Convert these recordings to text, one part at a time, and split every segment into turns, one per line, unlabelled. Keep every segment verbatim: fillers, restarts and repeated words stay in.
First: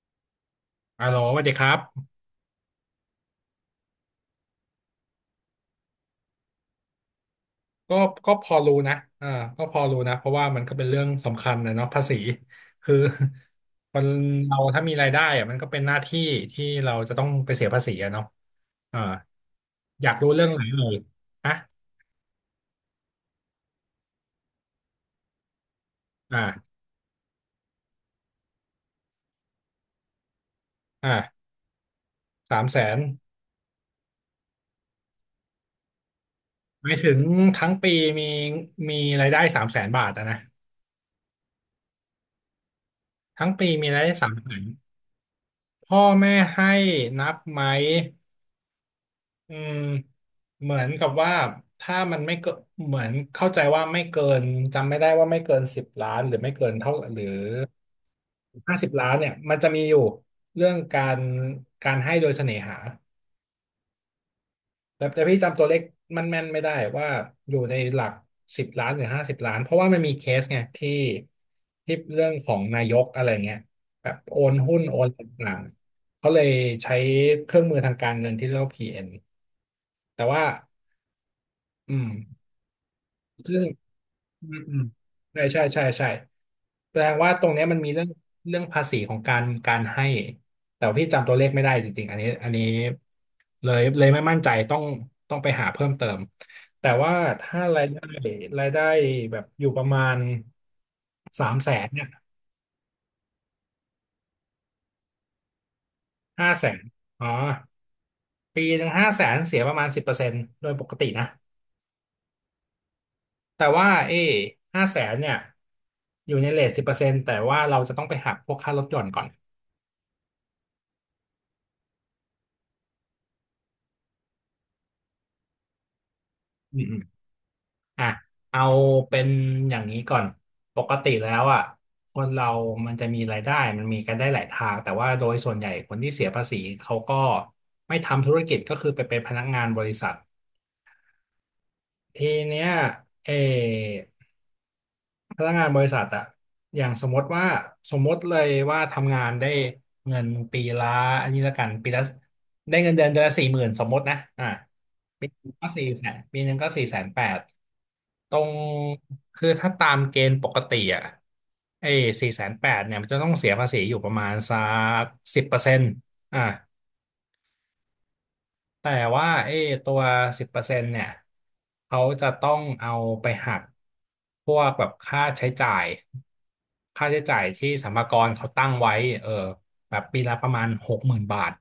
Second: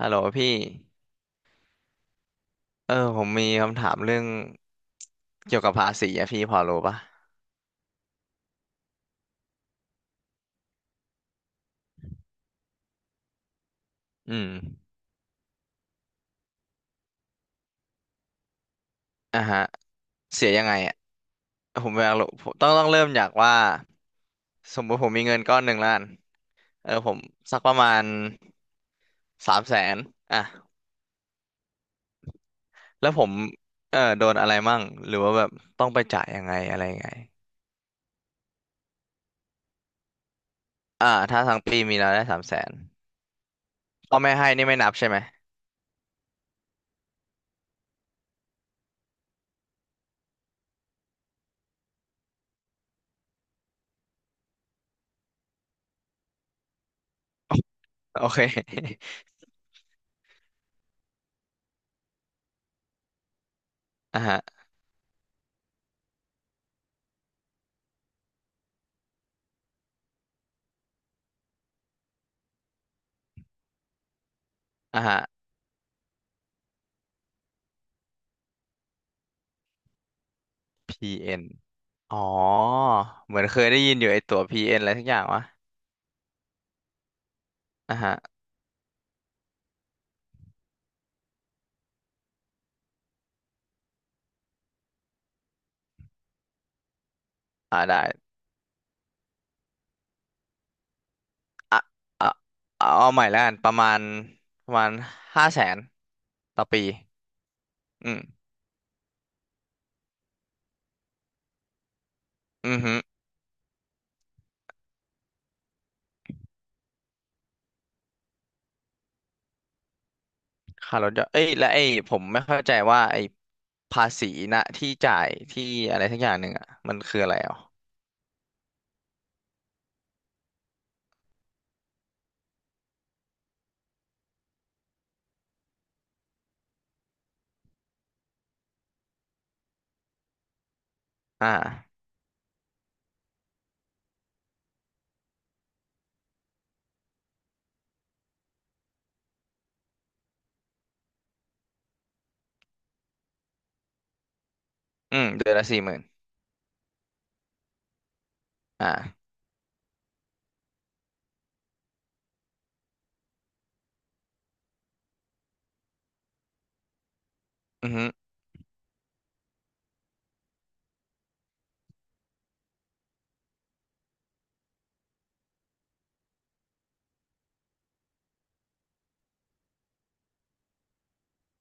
ฮัลโหลพี่
อ่าโหลสวัสดีครับ
เออผมมีคำถามเรื่องเกี่ยวกับภาษีอะพี่พอรู้ปะ
ก็ก็พอรู้นะอ่าก็พอรู้นะเพราะว่ามันก็เป็นเรื่องสำคัญนะเนาะภาษีคือ คน
อืม
เราถ้ามีรายได้อะมันก็เป็นหน้าที่ที่เราจะต้องไปเสียภาษีอะเนาะอ่า
อ่ะฮะ
อยากรู้เรื่
เสี
อง
ย
ไหน
ยังไง
เลย
อะ
ฮะ
ผมอยากรู้ผมต้องต้องเริ่มจากว่าสมมุติผมมีเงินก้อนหนึ่งล้าน
อ่า
เออผมสักประมาณสามแสนอ่ะ
อ่าสามแสน
แล้วผมเออโดนอะไรมั่งหรือว่าแบบต้องไปจ่ายยังไงอะไร
หมาย
ยังไง
ถึงทั้งปีมีมีรายได้สามแสนบาทอะนะ
อ่าถ้าทั้งปีมีรายได้สามแสน
ทั้งปีมีรายได้
พ่อ
สา
แม่
ม
ให้
แสน
นี่ไม่นับใช่ไหม
พ่อแม่ให้นับไหม อืมเหมือนกับว่าถ้ามันไม่เกินเหมือนเข้าใจว่าไม่เกินจำไม่ได้ว่าไม่เกินสิบล้านหรือไม่เกินเท่าหรือ
โอเค
ห้าสิบล้านเนี่ยมันจะมีอยู่เรื่องการการให้โดยเสน่หา
อ่ะฮะ
แต่แต่พี่จำตัวเลขมันแม่นไม่ได้ว่าอยู่ในหลักสิบล้านหรือห้าสิบล้านเพราะว่ามันมีเคสไงที่ที่เรื่องของนายกอะไรเงี้ยแบบโอนหุ้นโอ
อ่ะ
น
ฮะ
ต่างๆเขาเลยใช้เครื่องมือทางการเงินที่เรียกว่าพี เอ็นแต่ว่า
พีเอ็น
อื
อ๋อ
ม
เหมือน
ซึ่
เค
ง
ยได้ยินอยู่ไอตัว
อืมอื
พี เอ็น อน
ม
อะไรทุกอย่าง
ใช่ใช่
วะ
ใช่ใช่แสดงว่าตรงเนี้ยมันมี
อ่ะ
เรื่อง
ฮะ
เรื่องภาษีของการการให้ แต่ว่าพี่จำตัวเลขไม่ได้จริงๆอันนี้อันนี้เลยเลยไม่มั่นใจต้องต้องไปหาเพิ่มเติม แต่ว่าถ้า
อ่า
ราย
ได้
ได้รายได้แบบอยู่ประมาณสามแส
อ่ะ
นเนี่ย
อ่ะเอาเอาใหม่แล้วกันประมาณประมาณห้าแสน
ห้า
ต่อ
แสน
ปี
อ๋อ
อืม
ปีหนึ่งห้าแสนเสียประมาณสิบเปอร์เซ็นต์โดยปกตินะ
อือฮึ
แต่ว่าเอ้ห้าแสนเนี่ยอยู่ในเรทสิบเปอร์เซ็นต์แต่ว่าเราจะต้องไปหักพวกค่ารถยนต์ก่อน
ค่ารถยนต์เอ้ยและไอ้ผมไม่เข้าใจว่าไอ้ภาษีนะที่จ่ายที่อะไรทักอย่างหนึ่งอ่ะ
อืม
มั
อื
น
ม
คืออะไรอ่ะ
อ่ะเอาเป็นอย่างนี้ก่อนปกติแล้วอ่ะคนเรามันจะมีรายได้มันมีกันได้หลายทางแต่ว่าโดยส่วนใหญ่คนที่เสียภาษีเขาก็ไม่ทำธุรกิจก็คือไปเป็นพนักงานบริษัท
อ่า
ทีเนี้ยเออพนักงานบริษัทอ่ะอย่างสมมติว่าสมมติเลยว่าทำงานได้เงินปีละอันนี้ละกันปีละได้เงินเดือนเดือนละสี่หมื่นสมมตินะอ่ะ
อื
ปี
ม
ห
เดื
นึ่
อ
ง
นละ
ก็
สี่
สี่
หมื่น
แสนปีหนึ่งก็สี่แสนแปด ตรง
อ่า
คือถ้าตามเกณฑ์ปกติอ่ะไอ้สี่แสนแปดเนี่ยมันจะต้องเสียภาษีอยู่ประมาณสักสิบเปอร์เซ็นต์อ่ะ
อือฮึ
แต่ว่าไอ้ตัวสิบเปอร์เซ็นต์เนี่ยเขาจะต้องเอาไปหักพวกแบบค่าใช้จ่ายค่าใช้จ่ายที่สรรพากรเขาตั้งไว้เออแบบปีละประมาณหกหมื่นบาท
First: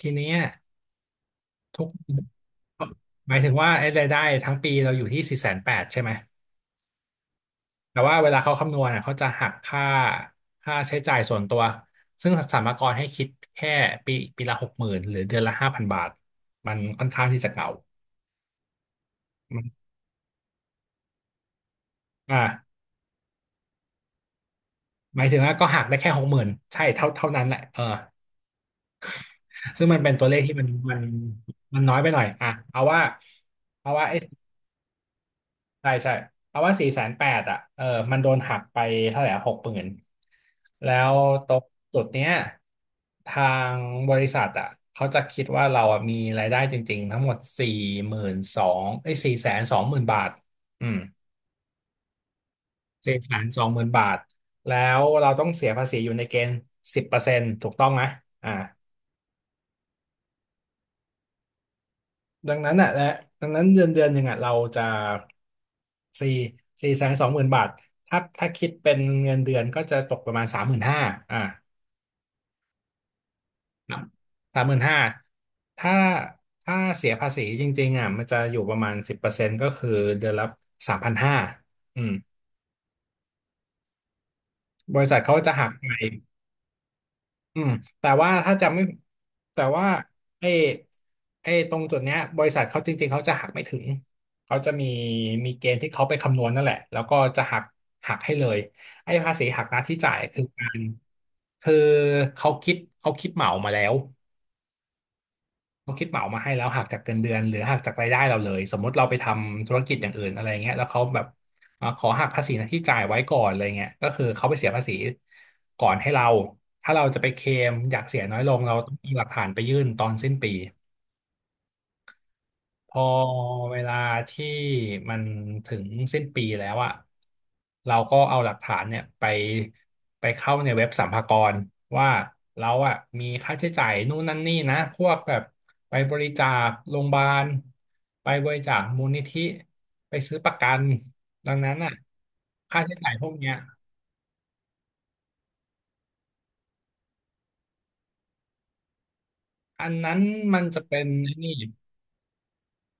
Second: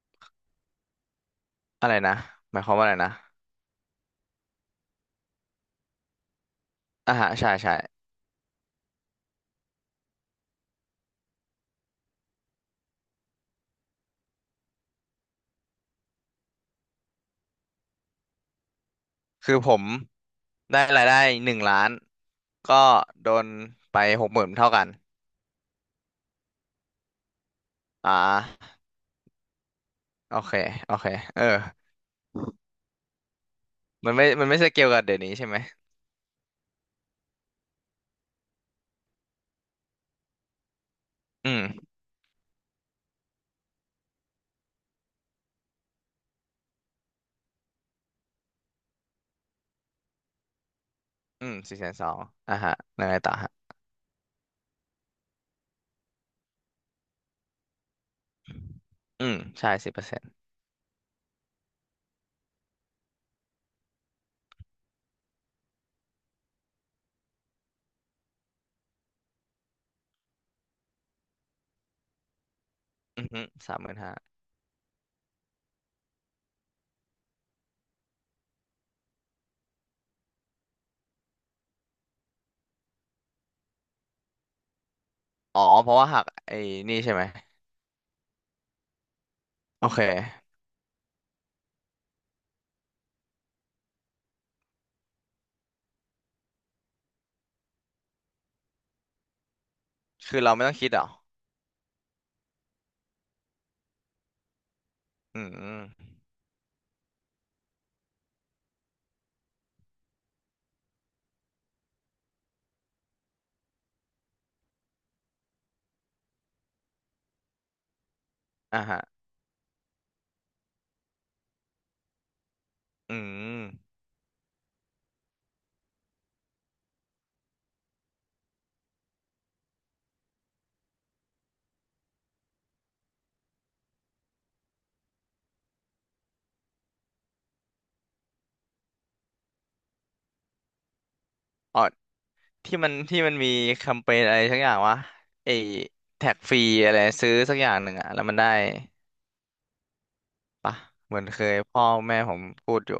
ทีเนี้ยทุ
อะ
ก
ไรนะหมายความว่าอะไรนะ
หมายถึงว่าไอ้รายได้ทั้งปีเราอยู่ที่สี่แสนแปดใช่ไหม
อ่าฮะใช่ใช่
แต่ว่าเวลาเขาคำนวณอะเขาจะหักค่าค่าใช้จ่ายส่วนตัวซึ่งสรรพากรให้คิดแค่ปีปีละหกหมื่นหรือเดือนละห้าพันบาทมันค่อนข้างที่จะเก่า
คือ
มัน
ผม ได้รายได้หนึ่งล้าน
อ่า
ก็โดนไปหกหมื่นเท่ากัน
หมายถึงว่าก็หักได้แค่หกหมื่นใช่เท่าเท่านั้นแหละเออ
อ่า
ซึ่งมันเป็นตัวเล
โอ
ข
เค
ที่มัน
โอ
มัน
เคเออ
มันน้อยไปหน่อยอ่ะเอาว่าเอาว่า
มัน
ไอ้
ไม่มันไม่ใช่เกี่ยวกับเดี๋ยวนี้ใช่ไหม
ใช่ใช่เอาว่าสี่แสนแปดอ่ะเออมันโดนหักไปเท่าไหร่หกหมื่นแล้วต
อื
รง
ม
จุดเนี้ยทางบริษัทอ่ะเขาจะคิดว่าเราอ่ะมีรายได้จริงๆทั้งหมดสี่หมื่นสองไอ้สี่แสนสองหมื่นบาทอืม
อืมสี่แสนสองอ่ะฮะยัง
สี่
ไง
แส
ต่อ
น
ฮะ
สองหมื่นบาท แล้วเราต้องเสียภาษีอยู่ในเกณฑ์สิบเปอร์เซ็นต์ถูกต้องไหมอ่า
อืมใช่สิบเปอร์เซ็นต์
ดังนั้นอ่ะและดังนั้นเดือนเดือนหนึ่งอ่ะเราจะสี่สี่แสนสองหมื่นบาทถ้าถ้าคิดเป็นเงินเดือนก็จะตกประมาณสามหมื่นห้าอ่า
อือฮึสามหมื่น
บ
ห้า
สามหมื่นห้าถ้าถ้าเสียภาษีจริงๆอ่ะมันจะอยู่ประมาณสิบเปอร์เซ็นต์ก็คือเดือนละสามพันห้าอืมบริษัทเขาจะ
อ๋อ
หัก
เพ
ไป
ราะว่าหักไอ้นี่ใช่ไหม
อืมแต่ว่าถ้าจำไม่แต่ว่า
โอเค
ไอ้ไอ้ตรงจุดเนี้ยบริษัทเขาจริงๆเขาจะหักไม่ถึงเขาจะมีมีเกณฑ์ที่เขาไปคำนวณนั่นแหละแล้วก็จะหักหักให้เลยไอ้ภาษีหักหน้าที่จ่าย
คื
คื
อ
อ
เราไม่
กา
ต้อง
ร
คิดเหรอ
คือเขาคิดเขาคิดเหมามาแล้ว
อื
เขาคิด
ม
เหมามาให้แล้วหักจากเงินเดือนหรือหักจากรายได้เราเลยสมมติเราไปทำธุรกิจอย่างอื่นอะไรเงี้ยแล้วเขาแบบเอ่อขอหักภาษีนะที่จ่ายไว้ก่อนอะไรเงี้ยก็คือเขาไปเสียภาษีก่อนให้เราถ้าเราจะไปเคลมอยากเสียน้อยลงเรา
อ่ะ
ต้อง
ฮะ
มีหลักฐานไปยื่นตอนสิ้นปี พอ
อื
เว
ม
ลาที่มันถึงสิ้นปีแล้วอะเราก็เอาหลักฐานเนี่ยไปไปเข้าในเว็บสรรพากรว่าเราอะมีค่าใช้จ่ายนู่นนั่นนี่นะพวกแบบไปบริจาคโรงพยาบาลไปบริจาคมูลนิธิไปซื้อประกันดังนั้น
อ๋อ
อะ
ที่
ค่า
มัน
ใช้จ่าย
ที่
พว
มั
ก
นมี
เนี้ย
แคมเปญอะไรสักอย่างวะไอ้แท็กฟรีอะไรซื้อสักอย่างหนึ่งอะแล้วมันได้
อันนั้นมัน
ปะ
จะเป็น
เหมือน
ไอ้
เค
นี่
ยพ่อแม่ผมพูดอยู่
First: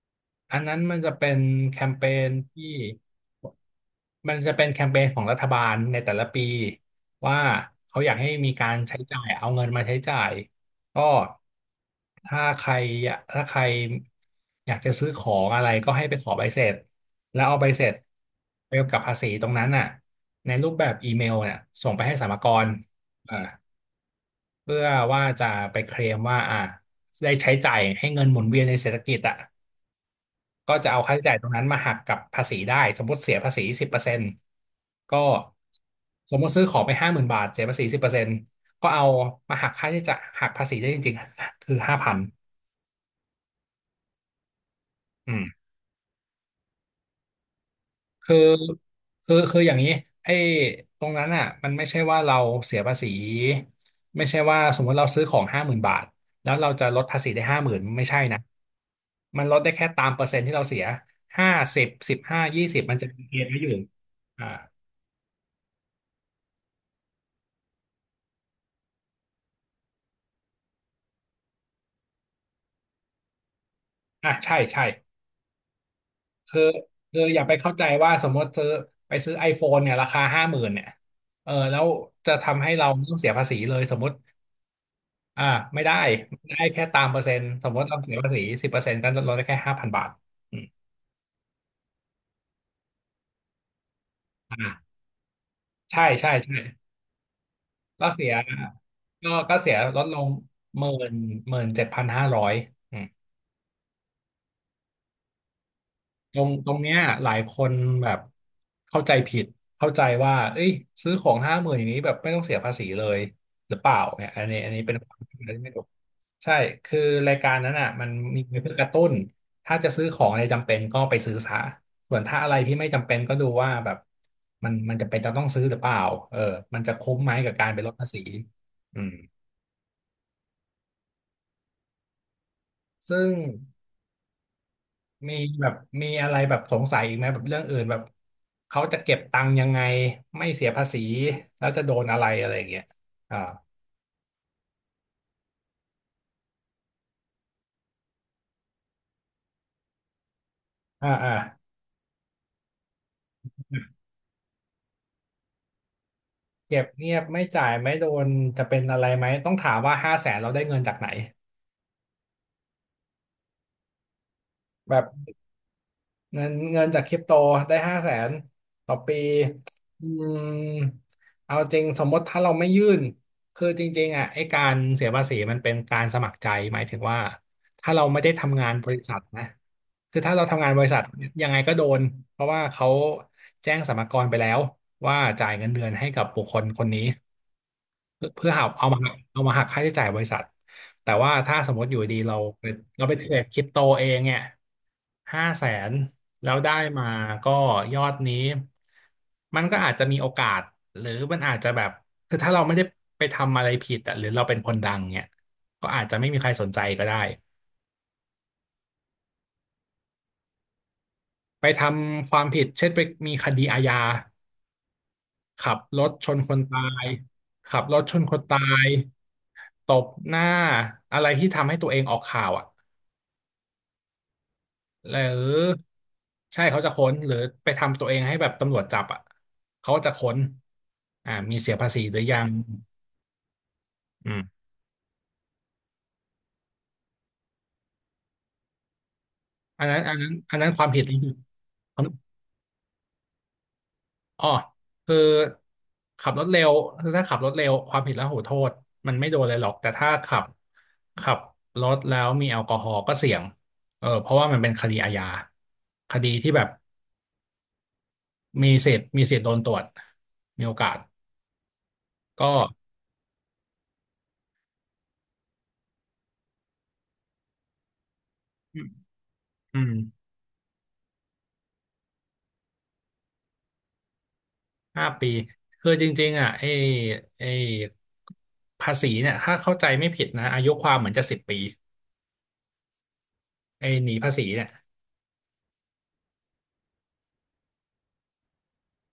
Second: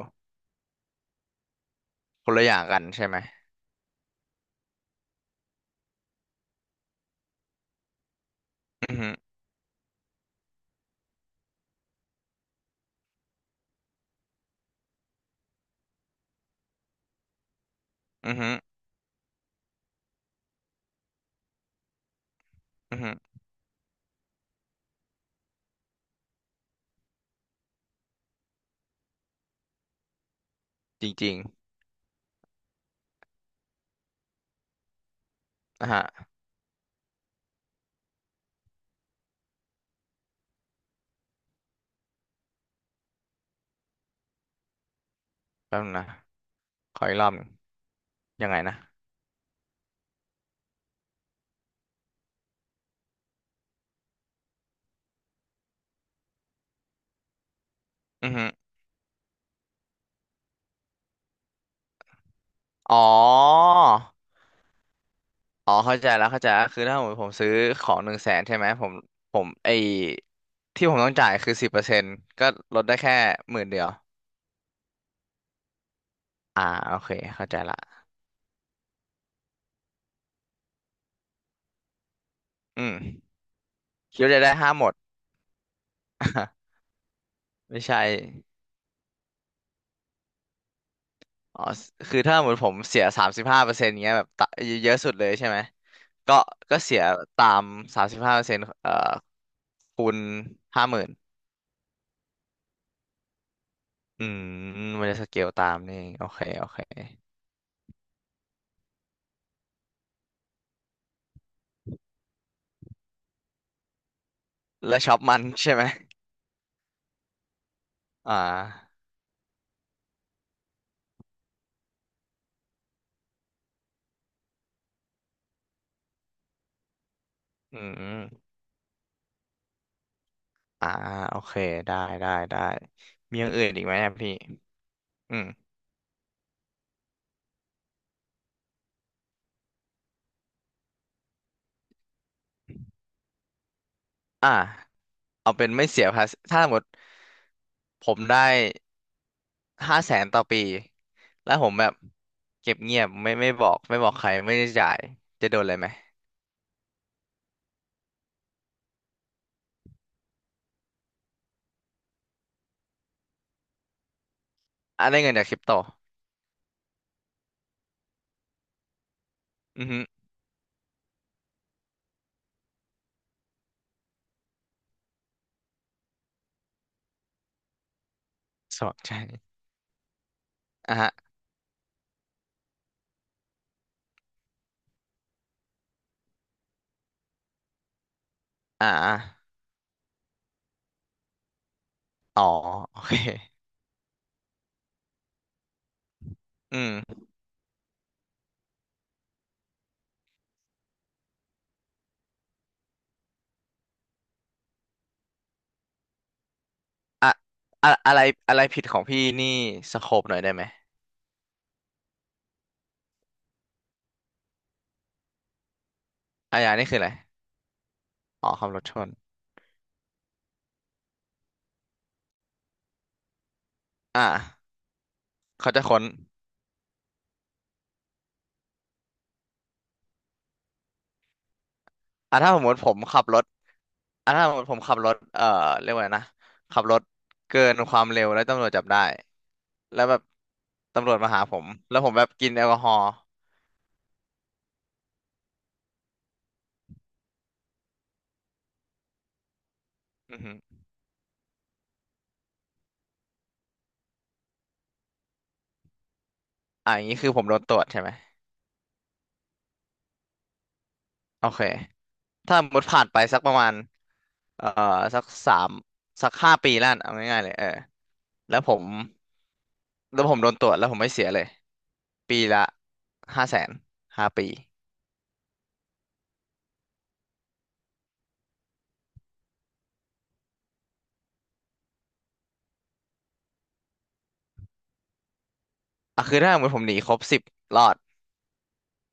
อันนั้นมันจะเป็นแคมเป
ค
ญ
นละอย่า
ที่
งกันใช่ไหม
มันจะเป็นแคมเปญของรัฐบาลในแต่ละปีว่าเขาอยากให้มีการ
อื
ใช้
อฮึ
จ่ายเอาเงินมาใช้จ่ายก็ถ้าใครอยากถ้าใครอยากจะซื้อของอะไรก็ให้ไปขอใบเสร็จแล้วเอาใบเสร็จ
อือฮึ
ไปกับภาษีตรงนั้นน่ะในรูปแบบอีเมลเนี่ยส่งไปให้สรรพากร
อือฮึ
อ่าเพื่อว่าจะไปเคลมว่าอ่าได้ใช้จ่ายให้เงินหมุนเวียนในเศรษฐกิจอ่ะ ก็จะเอา
จ
ค่าใช้
ริ
จ่า
ง
ยตรงนั้นมาหักกับภาษีได้สมมติเสียภาษีสิบเปอร์เซ็นต์ก็
ๆนะฮะ
สมมติซื้อของไปห้าหมื่นบาทเสียภาษีสิบเปอร์เซ็นต์ก็เอามาหักค่าใช้จ่ายหักภาษีได้จริงๆคือห้าพันอืม
แป๊บนึงนะขออีกรอบหนึ่ง
คือ
ยังไงนะ
คือคืออย่างนี้ไอ้ตรงนั้นอ่ะมันไม่ใช่ว่าเราเสียภาษีไม่ใช่ว่าสมมติเราซื้อของห้าหมื่นบาทแล้วเราจะลดภาษีได้ห้าหมื่นไม่ใช่
อือ
นะ
ฮึ
มันลดได้แค่ตามเปอร์เซ็นต์ที่เราเสียห้าสิบสิบห้ายี่สิบมัน
อ๋
จะ
อ
มีเกณฑ์ไว้อยู่อ่า
อ๋อเข้าใจแล้วเข้าใจแล้วคือถ้าผมผมซื้อของหนึ่งแสนใช่ไหมผมผมไอที่ผมต้องจ่ายคือสิบเปอร์เซ็นต์ก็ลดได้แค่หมื่นเดียว
อ่ะใช่ใช่ คือ
อ่าโอเค
คืออย่า
เข้า
ไป
ใจ
เข้าใจ
ละ
ว่าสมมติซื้อไปซื้อ ไอโฟน เนี่ยราคาห้าหมื่นเนี่ยเออแล้วจะทำให้
อื
เรา
ม
ไม่ต้องเสียภาษีเลยสมมติ
คิดว่าจะได้ห้าหมด
อ่าไม่ได้ไม่ได้แค่ ตามเปอร์เซ็นต์สมม
ไม่
ติเรา
ใช่
เสียภาษีสิบเปอร์เซ็นต์ก็ลดได้แค่ห้าพันบาทอืม
อ๋อ คือถ้าหมืนผมเสียสามสิบห้าเปอร์เซ็นต์เงี้ยแบบตะ
อ่า
เยอะสุดเลยใช่ไหม
ใช่ใช่
ก็
ใช่
ก็เสียตามสา
ก็
มสิบ
เสีย
ห้าเปอร์เซ็นต์เอ่อ
ก็ก็เสียลด
คู
ล
ณ
งห
ห้า
มื่
หมื่น
นหมื่นเจ็ดพันห้าร้อย
อืมมันจะสเกลตามนี่เองโอ
ตร
เค
ง
โอ
ตรง
เค
เนี้ยหลายคนแบบเข้าใจผิดเข้าใจว่าเอ้ยซื้อของห้าหมื่นอย่างนี้แบบไม่ต้องเสียภาษีเลยหรือเปล่าเนี่ยอันนี้อันนี้เป็น
แล้ว
ค
ช็
วา
อ
ม
ป
คิ
มั
ด
น
ที่ไม่
ใช่
ถู
ไหม
กใช่คือรายการนั้นอ่ะมัน
อ่
มีไว้เพื่อกระ
า
ตุ้นถ้าจะซื้อของอะไรจำเป็นก็ไปซื้อซะส่วนถ้าอะไรที่ไม่จำเป็นก็ดูว่าแบบมันมันจะเป็นจะต้องซื้อหรือเปล่าเออมันจะคุ้มไหมกับการ
อื
ไปลดภาษี
ม
อืม
อ่าโอเค ได้ ได้ ได้
ซึ่ง
มีอย่างอื่นอีกไหมอะพี่
มี
อืม
แบบมีอะไรแบบสงสัยอีกไหมแบบเรื่องอื่นแบบเขาจะเก็บตังค์ยังไงไม่เสียภาษีแล้วจะโดนอะไรอะไรอย่างเงี้ยอ่า
อ่าเอาเป็นไม่เสียภาษีถ้าสมมติผมได้ ห้าแสนต่อปี
อ่าอ่า
แล้วผมแบบเก็บเงียบไม่ไม่บอกไม่บอกใครไม่ได้จ่ายจะโดนอะไรไหม
เก็บเงียบไม่จ่ายไม่โดนจะเป็นอะไรไหมต้องถามว่าห้าแสนเราได้เงินจากไหนแบ
อ่ะ
บ
ได้เงินจากคริปโต
เงินเงินจากคริปโตได้ห้าแสนต่อปี
อือฮึ
อืมเอาจริงสมมติถ้าเราไม่ยื่นคือจริงๆอ่ะไอ้การเสียภาษีมันเป็นการสมัครใจหมายถึงว่าถ้าเราไม่ได้ทำงาน
ส
บ
อง
ริ
ใจ
ษัทนะคือถ้าเราทำงานบริ
อ่ะ
ษัท
ฮะ
ยังไงก็โดนเพราะว่าเขาแจ้งสรรพากรไปแล้วว่าจ่ายเงินเดือนให้กับบุคคลคนนี้ เพื่อเพื่อหา
อ่า
เอามาหั
อะ
กเอามาหักค่าใช้จ่ายบริษัทแต่ว่าถ้าสมมติอยู่ดีเรา
อ๋อ
ไป
โอ
เรา
เค
ไปเทรดคริปโตเองเนี่ยห้าแสนแล้วได้
อื
มา
ม
ก็ยอดนี้มันก็อาจจะมีโอกาสหรือมันอาจจะแบบคือถ้าเราไม่ได้ไปทำอะไรผิดอะหรือเราเป็นคนดังเนี่ยก็อาจจะไม่มีใครสนใจก็ได้
อ่ะอะอะไรอะไรผิดของพี่นี่สโคปหน่อยได้ไหม
ไปทำความผิดเช่นไปมีคดีอาญาขับรถชนค
อา
น
ญา
ตา
นี่คืออะ
ย
ไร
ขับรถชนคน
อ๋อ
ตา
ขับรถ
ย
ชน
ตบหน้าอะไรที่ทำให้ตัวเองออกข่าวอ่ะ
อ่ะ
หรื
เขาจะ
อ
ค้น
ใช่เขาจะค้นหรือไปทำตัวเองให้แบบตำรวจจับอ่ะเขาจะค้นอ่ามีเสียภาษีหรือ
อ่ะ
ยัง
ถ้าสมมติผมขับรถอ่ะ
อืม
ถ้าสมมติผมขับรถเอ่อเรียกว่าไงนะขับรถเกินความเร็วแล้วตำรวจจับได้
อันนั้
แล้
น
ว
อั
แบ
น
บ
นั้นอันนั้นความผิด
ตำร
นี่
วจ
คื
มา
อ
หาผมแล้วผมแบบกินแอลกอฮอล์
อ๋อคือขับรถเร็วคือถ้าขับรถเร็วความผิดแล้วหูโทษมันไม่โดนเลยหรอกแต่ถ้า
อื
ขั
อ
บ
ฮึ
ขับรถแล้วมีแอลกอฮอล์ก็เสี่ยงเออเพราะว่ามันเป็นคดีอาญาคดีที่แบบ
อ่าอย่างนี้คือผมโดนตรวจใช่ไหม
มีสิทธิ์มีสิทธิ์โดนตรวจมีโอกาส
โอเค
ก็
ถ้าสมมติผ่านไปสักประมาณเอ่อสักสามสักห้าปีแล้วกันเอาง่ายๆเลยเออแล้วผม
อืม
แล้วผมโดนตรวจแล้วผมไม่เสียเลยปีละห้าแสนห้าปี
ห้าปีคือจริงๆอ่ะไอ้ไอ้ภาษีเนี่ยถ้าเข้าใจไม่ผิดนะอายุความเหมือนจะสิบปีไอ้หนีภาษีเนี่ย
อ่ะคือถ้าสมมติผมหนีครบสิบรอด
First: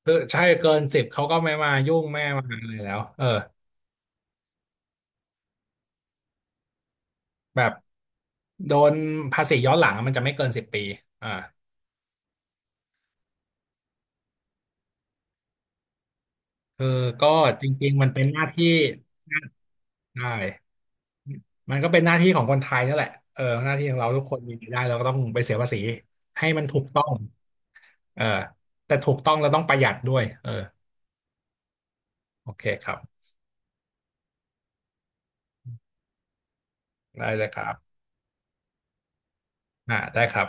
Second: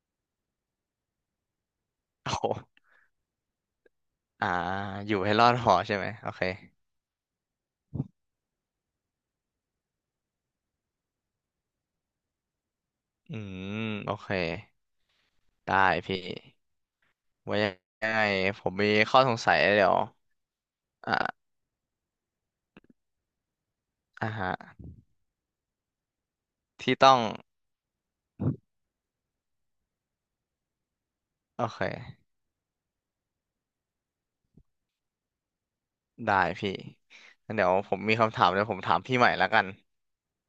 คือใช่เกินสิบเขาก็ไม่มายุ่งไม่
โอ้
มา
โห
อะไรแล้วเออ
อ่าอยู่ให้รอดพอใช่ไหมโอเค
แบบโดนภาษีย้อนหลังมันจะไม่เกินสิบปีอ่า
อืมโอเคได้พี่
คือก็
ไว้
จ
ยัง
ริงๆมั
ไง
นเป็นหน้า
ผ
ที่
มมีข้อสงสัยเดี๋ยว
ใช่
อ่า
มันก็เป็นหน้าที่ของคนไทยนั่นแหละเออหน้าที่ของเราทุก
อ่า
คน
ฮะ
มีรายได้เราก็ต้องไปเสียภาษีให้มันถูก
ที่
ต้อง
ต้อง
เออแต่ถูกต้องเราต้องประหยัดด้วยเออ
โอเค
โอเคครับ
ได้พี่
ได้เลย
งั้น
ครั
เดี๋ยวผ
บ
มมีคำถามเดี๋ยวผมถามพี่ใหม่แล้วกัน
อ่าได้ครับ